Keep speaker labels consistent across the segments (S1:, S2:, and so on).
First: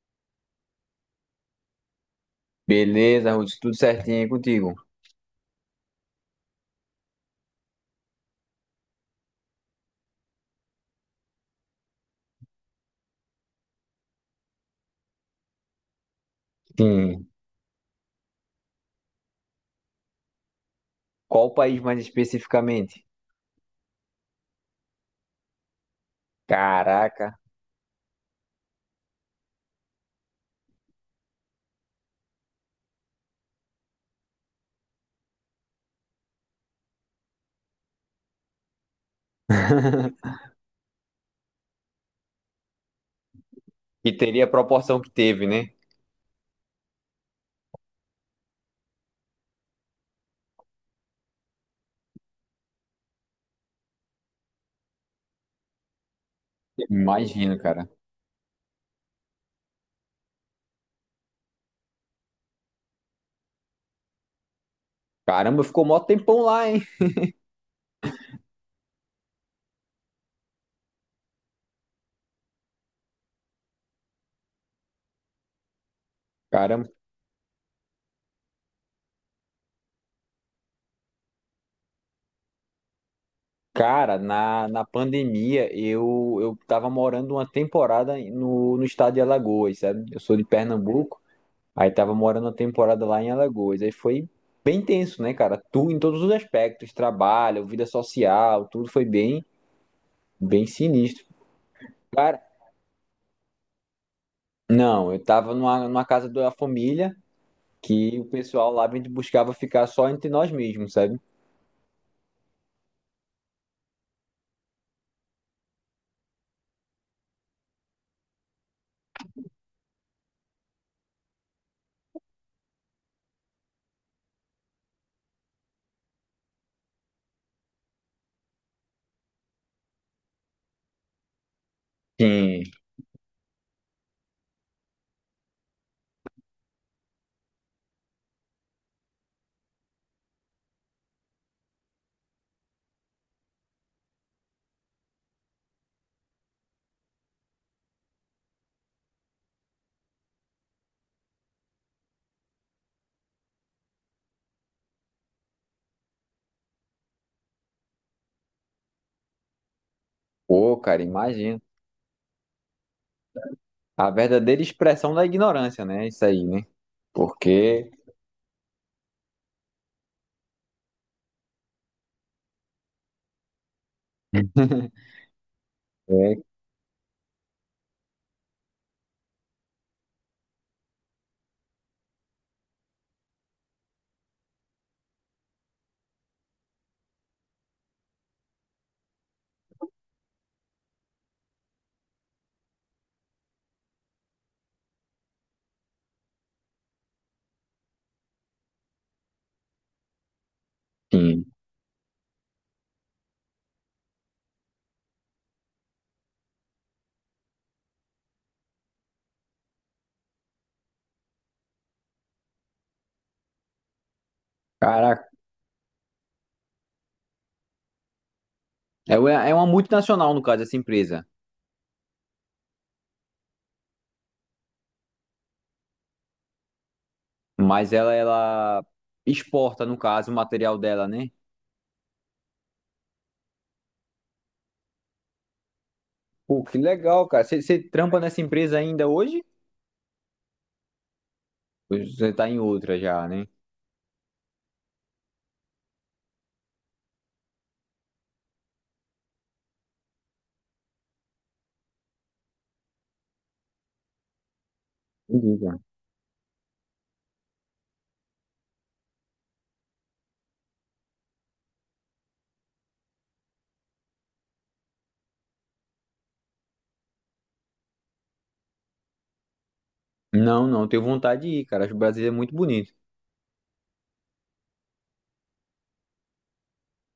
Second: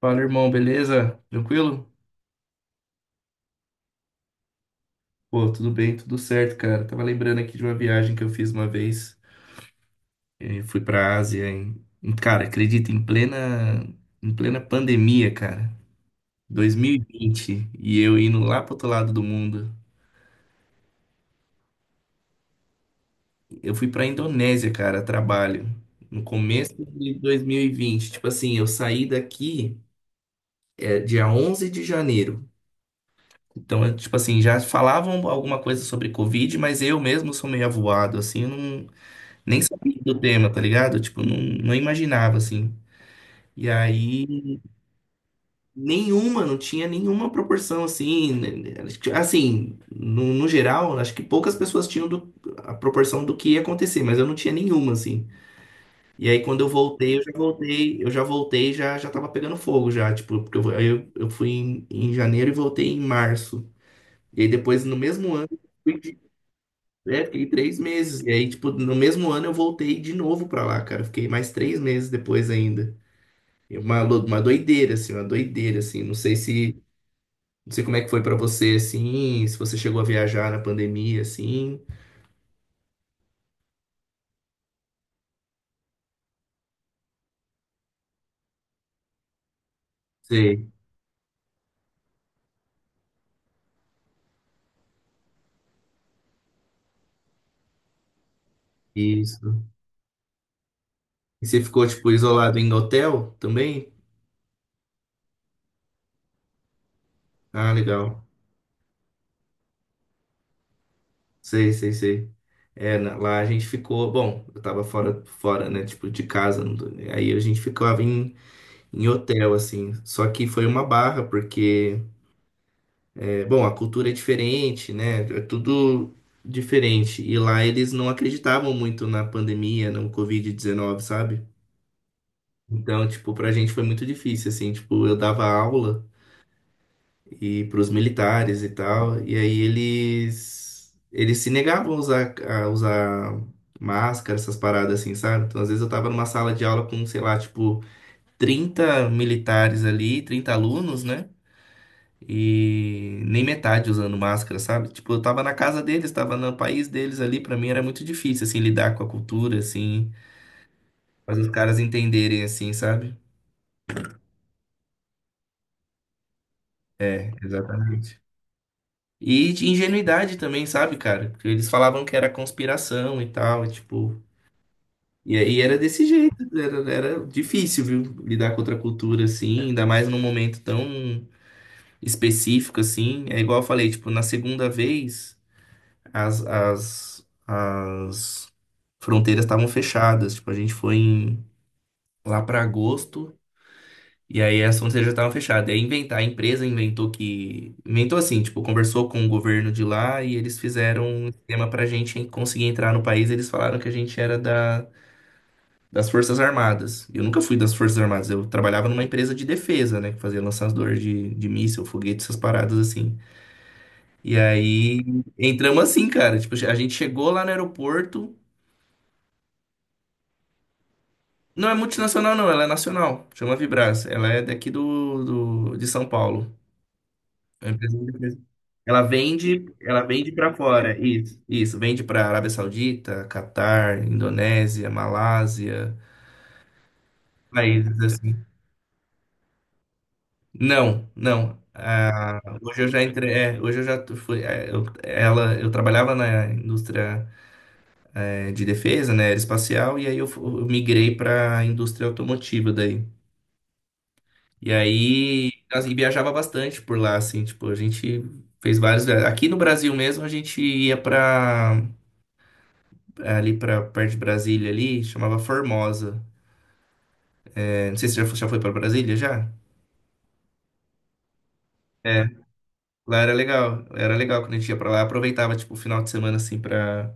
S1: Fala, irmão, beleza? Tranquilo?
S2: Beleza, Ruth, tudo certinho aí contigo?
S1: Pô, tudo bem, tudo certo, cara. Tava lembrando aqui de uma viagem que eu fiz uma vez. Fui pra Ásia em, cara, acredita, em plena pandemia, cara.
S2: Sim.
S1: 2020, e eu indo lá pro outro lado do mundo.
S2: Qual país mais especificamente?
S1: Eu fui pra Indonésia, cara, a trabalho. No começo de
S2: Caraca.
S1: 2020. Tipo assim, eu saí daqui dia 11 de janeiro. Então, tipo assim, já falavam alguma coisa sobre Covid, mas eu mesmo sou meio avoado, assim, eu nem sabia do tema, tá ligado? Tipo, não, não imaginava, assim. E
S2: E teria a
S1: aí,
S2: proporção que teve, né?
S1: nenhuma, não tinha nenhuma proporção, assim. Né, Assim, no geral, acho que poucas pessoas tinham a proporção do que ia acontecer, mas eu não tinha nenhuma, assim. E aí, quando eu voltei,
S2: Imagino, cara.
S1: já, já tava pegando fogo, já. Tipo, porque eu fui em, em janeiro e voltei em março. E aí, depois, no mesmo ano,
S2: Caramba, ficou
S1: fui
S2: mó
S1: de-
S2: tempão lá, hein?
S1: é, fiquei 3 meses. E aí, tipo, no mesmo ano eu voltei de novo pra lá, cara. Fiquei mais 3 meses depois ainda. E uma doideira, assim, uma doideira, assim. Não sei se,
S2: Caramba.
S1: não sei como é que foi pra você, assim, se você chegou a viajar na pandemia, assim.
S2: Cara, na pandemia eu tava morando uma temporada no estado de Alagoas, sabe? Eu sou de
S1: Sei,
S2: Pernambuco, aí tava morando uma temporada lá em Alagoas. Aí foi bem tenso, né, cara? Tu, em todos os aspectos, trabalho, vida social, tudo foi bem,
S1: isso.
S2: bem sinistro.
S1: E você ficou, tipo, isolado em hotel também?
S2: Não, eu tava numa casa da família
S1: Ah,
S2: que
S1: legal.
S2: o pessoal lá me buscava ficar só entre nós mesmos, sabe?
S1: Sei, sei, sei. É, lá a gente ficou, bom, eu tava fora, né, tipo, de casa. Não tô- Aí a gente ficava em, em hotel, assim. Só que foi uma barra, porque... É, bom, a cultura é diferente, né? É tudo diferente. E lá eles não acreditavam muito na pandemia, no Covid-19, sabe?
S2: Sim.
S1: Então, tipo, pra gente foi muito difícil, assim. Tipo, eu dava aula e pros militares e tal, e aí eles se negavam a usar máscara, essas paradas assim, sabe? Então, às vezes eu tava numa sala de aula com, sei lá, tipo, 30 militares ali, 30 alunos, né? E nem metade usando máscara, sabe? Tipo, eu tava na casa deles, tava no país deles ali, pra mim era muito difícil, assim, lidar com a cultura, assim,
S2: Pô, cara,
S1: fazer os
S2: imagina.
S1: caras entenderem, assim, sabe?
S2: A verdadeira expressão da ignorância, né? Isso aí, né?
S1: É,
S2: Porque,
S1: exatamente. E de ingenuidade também, sabe, cara? Porque eles falavam que era conspiração e tal, e tipo. E aí era desse jeito,
S2: é,
S1: era difícil, viu? Lidar com outra cultura, assim, ainda mais num momento tão específico, assim. É igual eu falei, tipo, na segunda vez. As fronteiras estavam fechadas. Tipo, a gente foi em- lá para agosto e aí as fronteiras já estavam fechadas. E aí a empresa inventou que. Inventou assim, tipo, conversou com o governo de lá e eles fizeram um
S2: sim.
S1: esquema pra gente conseguir entrar no país. Eles falaram que a gente era da. Das Forças Armadas. Eu nunca fui das Forças Armadas. Eu trabalhava numa empresa de defesa, né? Que fazia lançador de míssil, foguete, essas paradas assim. E aí
S2: Caraca.
S1: entramos assim, cara. Tipo, a gente chegou lá no aeroporto.
S2: É, é uma multinacional, no caso, essa empresa.
S1: Não é multinacional, não, ela é nacional. Chama Vibras. Ela é daqui do, de São Paulo. É uma
S2: Mas
S1: empresa
S2: ela,
S1: muito grande.
S2: ela exporta, no
S1: Ela vende
S2: caso, o
S1: para
S2: material
S1: fora.
S2: dela, né?
S1: Isso, isso. Vende para Arábia Saudita, Catar, Indonésia, Malásia,
S2: Pô, que legal, cara. Você
S1: países
S2: trampa
S1: assim.
S2: nessa empresa ainda hoje?
S1: Não, não.
S2: Ou você
S1: Ah,
S2: tá em
S1: hoje eu
S2: outra
S1: já
S2: já,
S1: entrei.
S2: né?
S1: Hoje eu fui. Eu trabalhava na indústria de defesa, né, aeroespacial, e aí eu migrei para a indústria automotiva daí. E aí,
S2: Entendi, cara.
S1: assim, viajava bastante por lá, assim, tipo, a gente fez vários. Aqui no Brasil mesmo, a gente ia pra, ali pra perto de Brasília ali, chamava Formosa. É, não sei se você já foi pra Brasília, já?
S2: Não, não, tenho vontade de ir, cara. Acho o
S1: É,
S2: Brasil é muito bonito.
S1: lá era legal quando a gente ia pra lá, aproveitava, tipo, o final de semana, assim, pra,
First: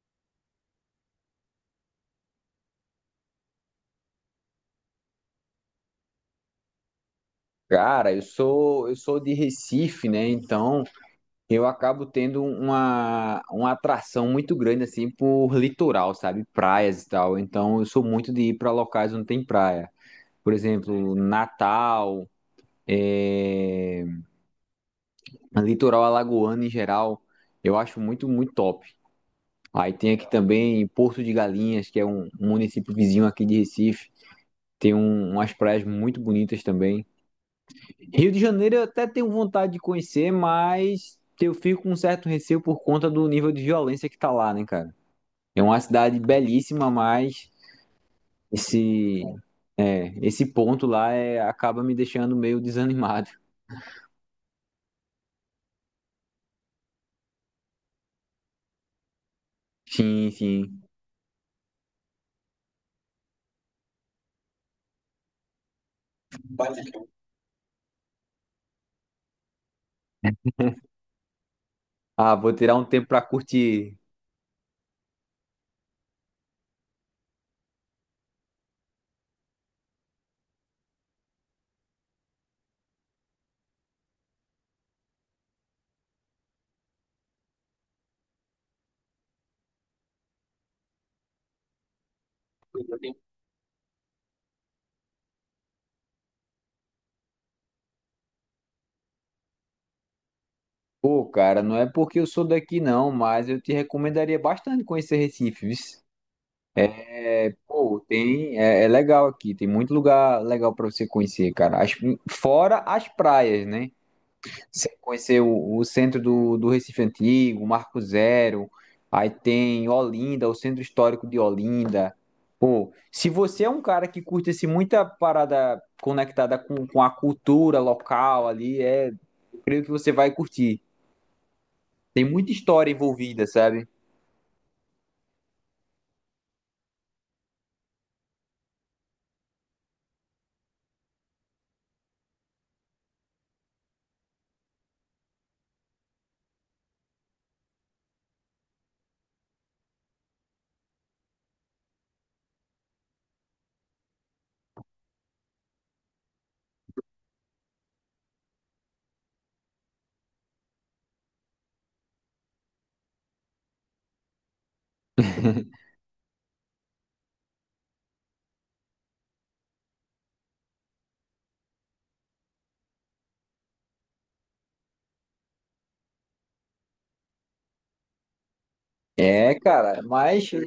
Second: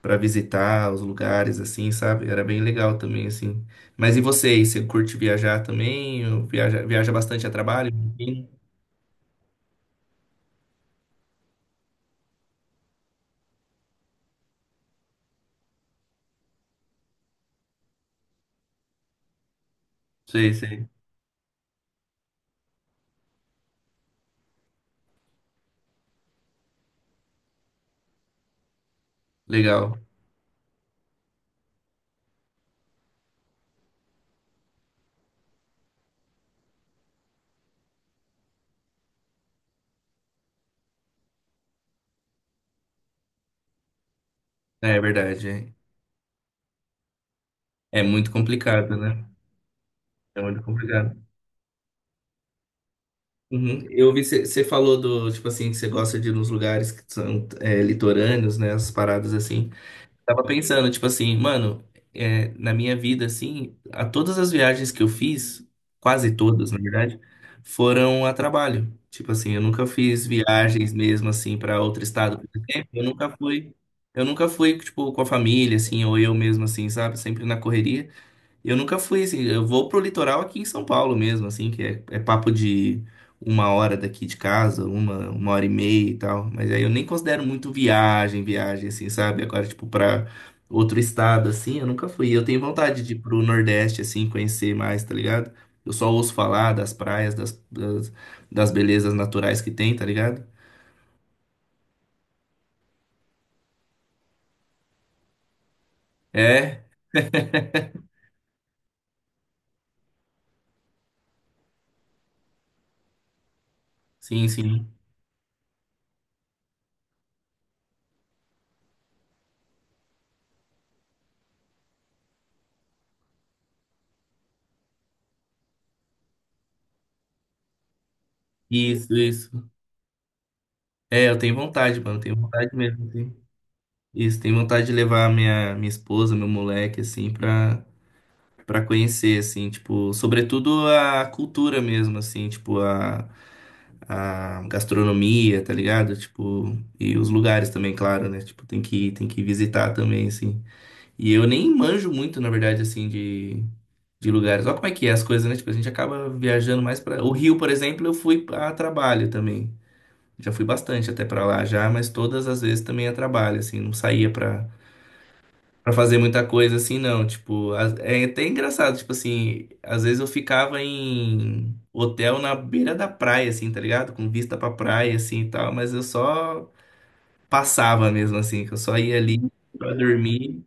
S1: pra visitar os lugares, assim, sabe? Era bem legal também, assim. Mas e você aí, você curte viajar também? Ou viaja bastante a trabalho?
S2: Cara, eu
S1: Sim.
S2: sou eu sou de Recife, né? Então eu acabo tendo uma atração muito grande assim por litoral, sabe? Praias e tal. Então eu sou muito de ir para locais onde tem praia. Por
S1: Sei, sei.
S2: exemplo, Natal, é... litoral alagoano em geral, eu acho muito, muito top. Aí
S1: Legal.
S2: tem aqui também Porto de Galinhas, que é um município vizinho aqui de Recife. Umas praias muito bonitas também. Rio de Janeiro eu até tenho vontade de conhecer, mas eu fico com um certo receio por conta do nível de violência que tá lá, né,
S1: É,
S2: cara?
S1: é verdade.
S2: É uma
S1: É.
S2: cidade belíssima, mas
S1: É muito complicado,
S2: esse,
S1: né?
S2: é,
S1: É
S2: esse
S1: muito
S2: ponto lá
S1: complicado.
S2: é, acaba me deixando meio desanimado.
S1: Uhum. Eu vi você falou do tipo assim que você gosta de ir nos lugares que são litorâneos, né? As paradas assim.
S2: Sim,
S1: Tava
S2: sim.
S1: pensando tipo assim, mano, na minha vida assim, a todas as viagens que eu fiz, quase todas na verdade, foram a trabalho. Tipo assim, eu nunca fiz viagens mesmo assim para outro
S2: Ah,
S1: estado, por
S2: vou tirar um
S1: exemplo.
S2: tempo pra curtir.
S1: Eu nunca fui tipo com a família assim ou eu mesmo assim, sabe? Sempre na correria. Eu nunca fui assim, eu vou pro litoral aqui em São Paulo mesmo, assim, que é, é papo de uma hora daqui de casa, uma hora e meia e tal. Mas aí eu nem considero muito viagem, assim, sabe? Agora, tipo, pra outro estado, assim, eu nunca fui. Eu tenho vontade de ir pro Nordeste, assim, conhecer mais, tá ligado? Eu só ouço falar das praias, das belezas naturais que tem, tá ligado?
S2: Pô, cara, não é porque eu sou daqui não, mas eu te recomendaria bastante conhecer Recife, viu?
S1: É,
S2: É. Pô, tem, é, é legal aqui, tem muito lugar legal para você conhecer, cara. Fora as praias, né?
S1: sim, sim.
S2: Você conhecer o centro do Recife Antigo, Marco Zero, aí tem Olinda, o centro histórico de Olinda. Pô, se você é um cara que curte assim, muita parada conectada com a cultura local ali, é,
S1: Isso,
S2: eu
S1: isso.
S2: creio que você vai curtir.
S1: É, eu tenho vontade, mano,
S2: Tem
S1: tenho
S2: muita
S1: vontade
S2: história
S1: mesmo, assim.
S2: envolvida, sabe?
S1: Isso, tenho vontade de levar minha, minha esposa, meu moleque, assim, pra, pra conhecer, assim, tipo, sobretudo a cultura mesmo, assim, tipo, a gastronomia, tá ligado? Tipo, e os lugares também, claro, né? Tipo, tem que visitar também, assim. E eu nem manjo muito, na verdade, assim, de lugares. Olha como é que é as coisas, né? Tipo, a gente acaba viajando mais pra. O Rio, por exemplo, eu fui a trabalho também. Já fui bastante até pra lá já, mas todas as vezes também a trabalho, assim, não saía pra pra fazer muita coisa assim, não. Tipo, é até engraçado, tipo assim, às vezes eu ficava em hotel na beira da praia, assim, tá ligado? Com vista pra praia, assim e tal, mas eu só passava mesmo, assim, que eu só ia ali
S2: É,
S1: pra
S2: cara, mas
S1: dormir.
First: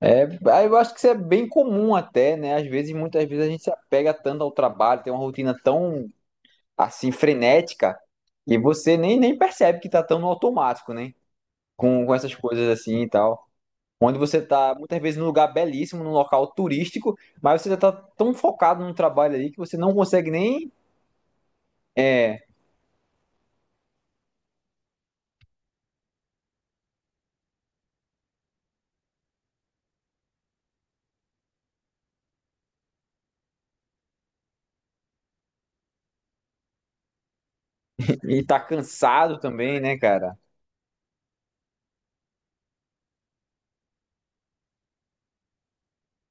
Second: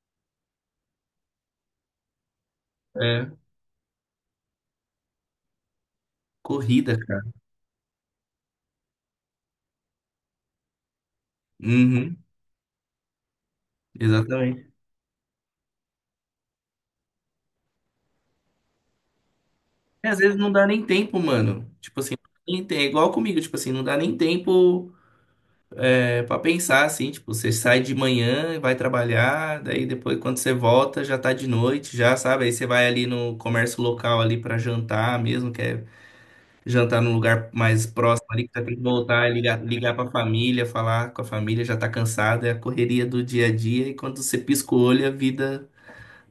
S2: é, aí eu acho que isso é bem comum até, né? Às vezes, muitas
S1: É,
S2: vezes a gente se apega tanto ao trabalho, tem uma rotina tão
S1: corrida,
S2: assim
S1: cara.
S2: frenética e você nem percebe que tá tão no automático, né? Com
S1: Uhum,
S2: essas coisas assim e tal. Onde você
S1: exatamente.
S2: tá muitas vezes num lugar belíssimo, num local turístico, mas você já tá tão focado no trabalho ali que você não
S1: E às
S2: consegue
S1: vezes não dá
S2: nem
S1: nem tempo, mano. Tipo assim, não dá
S2: é,
S1: nem tem, é igual comigo, tipo assim, não dá nem tempo. É, para pensar assim, tipo, você sai de manhã e vai trabalhar, daí depois quando você volta já tá de noite, já sabe? Aí você vai ali no comércio local ali para jantar mesmo, que é jantar num lugar mais próximo
S2: e
S1: ali que
S2: tá
S1: você tem que voltar, e
S2: cansado também,
S1: ligar
S2: né,
S1: para
S2: cara?
S1: família, falar com a família, já tá cansado, é a correria do dia a dia e quando você pisca o olho a vida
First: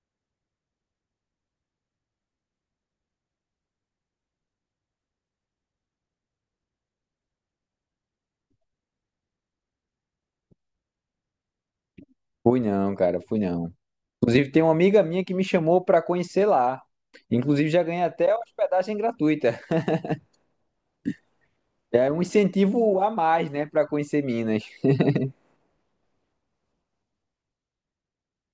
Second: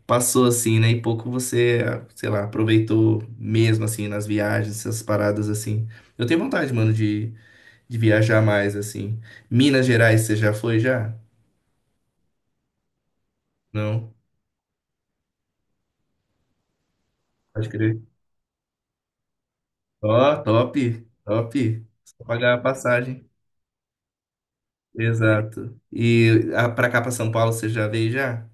S1: passou assim, né? E pouco você, sei lá, aproveitou mesmo assim nas viagens, essas paradas assim. Eu tenho vontade, mano, de viajar mais, assim. Minas Gerais, você já foi já?
S2: Fui não, cara, fui não.
S1: Não?
S2: Inclusive, tem uma amiga minha que me chamou pra conhecer lá.
S1: Pode
S2: Inclusive, já
S1: crer.
S2: ganhei até hospedagem gratuita.
S1: Ó, top, top.
S2: É um
S1: Só pagar a
S2: incentivo a
S1: passagem.
S2: mais, né, pra conhecer Minas.
S1: Exato. E a, pra cá, pra São Paulo, você já veio já?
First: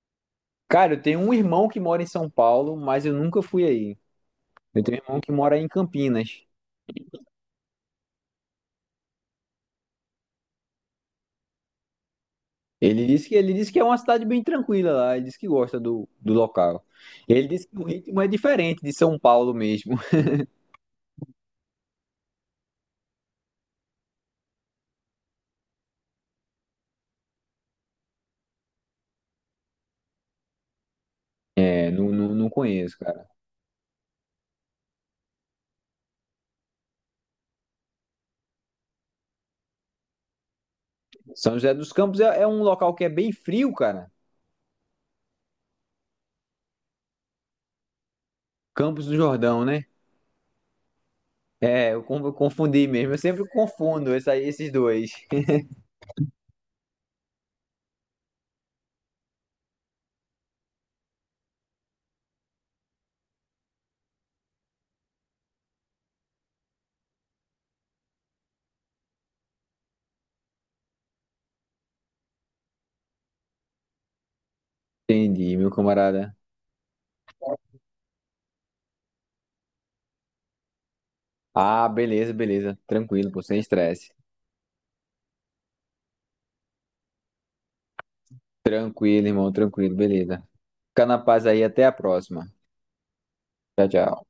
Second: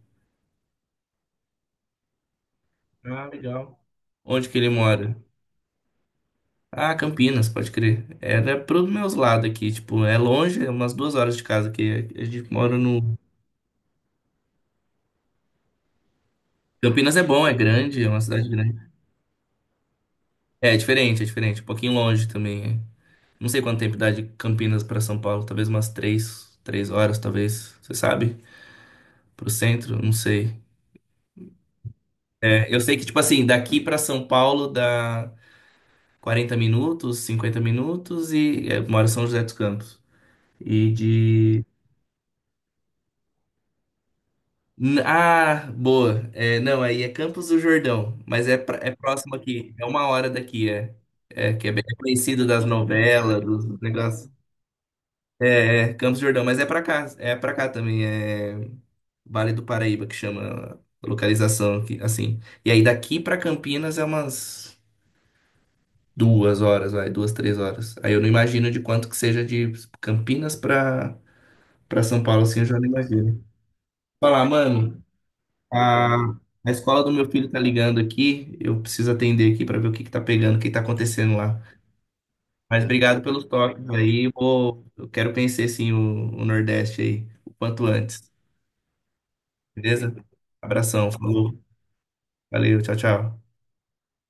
S2: Cara, eu tenho um irmão que mora em São Paulo, mas eu
S1: Ah,
S2: nunca fui
S1: legal.
S2: aí.
S1: Onde que ele
S2: Eu tenho um
S1: mora?
S2: irmão que mora em Campinas.
S1: Ah, Campinas, pode crer. Era pros meus lados aqui, tipo, é longe, é umas duas horas de casa aqui. A gente mora
S2: Ele
S1: no...
S2: disse que ele disse que é uma cidade bem tranquila lá, ele disse que gosta do local.
S1: Campinas é bom,
S2: Ele
S1: é
S2: disse que o
S1: grande, é uma
S2: ritmo é
S1: cidade grande.
S2: diferente de São Paulo mesmo.
S1: É, é diferente, é diferente. Um pouquinho longe também. É. Não sei quanto tempo dá de Campinas para São Paulo, talvez umas três horas, talvez. Você sabe? Pro centro, não sei.
S2: É, não
S1: É, eu sei
S2: conheço,
S1: que, tipo
S2: cara.
S1: assim, daqui para São Paulo dá 40 minutos, 50 minutos e é, eu moro em São José dos Campos. E
S2: São
S1: de.
S2: José dos Campos é, é um local que é bem frio, cara.
S1: Ah, boa. É, não, aí é Campos do Jordão, mas é, é
S2: Campos do
S1: próximo
S2: Jordão,
S1: aqui, é
S2: né?
S1: uma hora daqui, é. É, que é bem
S2: É, eu
S1: conhecido das
S2: confundi mesmo. Eu
S1: novelas,
S2: sempre
S1: dos
S2: confundo
S1: negócios.
S2: essa- esses dois.
S1: É, Campos do Jordão, mas é pra cá também, é. Vale do Paraíba, que chama a localização aqui, assim. E aí daqui pra Campinas é umas duas horas, vai, três horas. Aí eu não imagino de quanto que seja de Campinas pra para São Paulo, assim, eu já não imagino. Falar, mano,
S2: Entendi, meu
S1: a,
S2: camarada.
S1: a escola do meu filho tá ligando aqui, eu preciso atender aqui pra ver o que que tá pegando, o que tá acontecendo lá.
S2: Ah, beleza, beleza.
S1: Mas obrigado
S2: Tranquilo, pô,
S1: pelos
S2: sem
S1: toques
S2: estresse.
S1: aí, eu vou, eu quero conhecer, sim, o Nordeste aí, o quanto antes,
S2: Tranquilo, irmão, tranquilo,
S1: beleza?
S2: beleza. Fica
S1: Abração,
S2: na paz
S1: falou,
S2: aí, até a próxima.
S1: valeu, tchau, tchau.
S2: Tchau, tchau.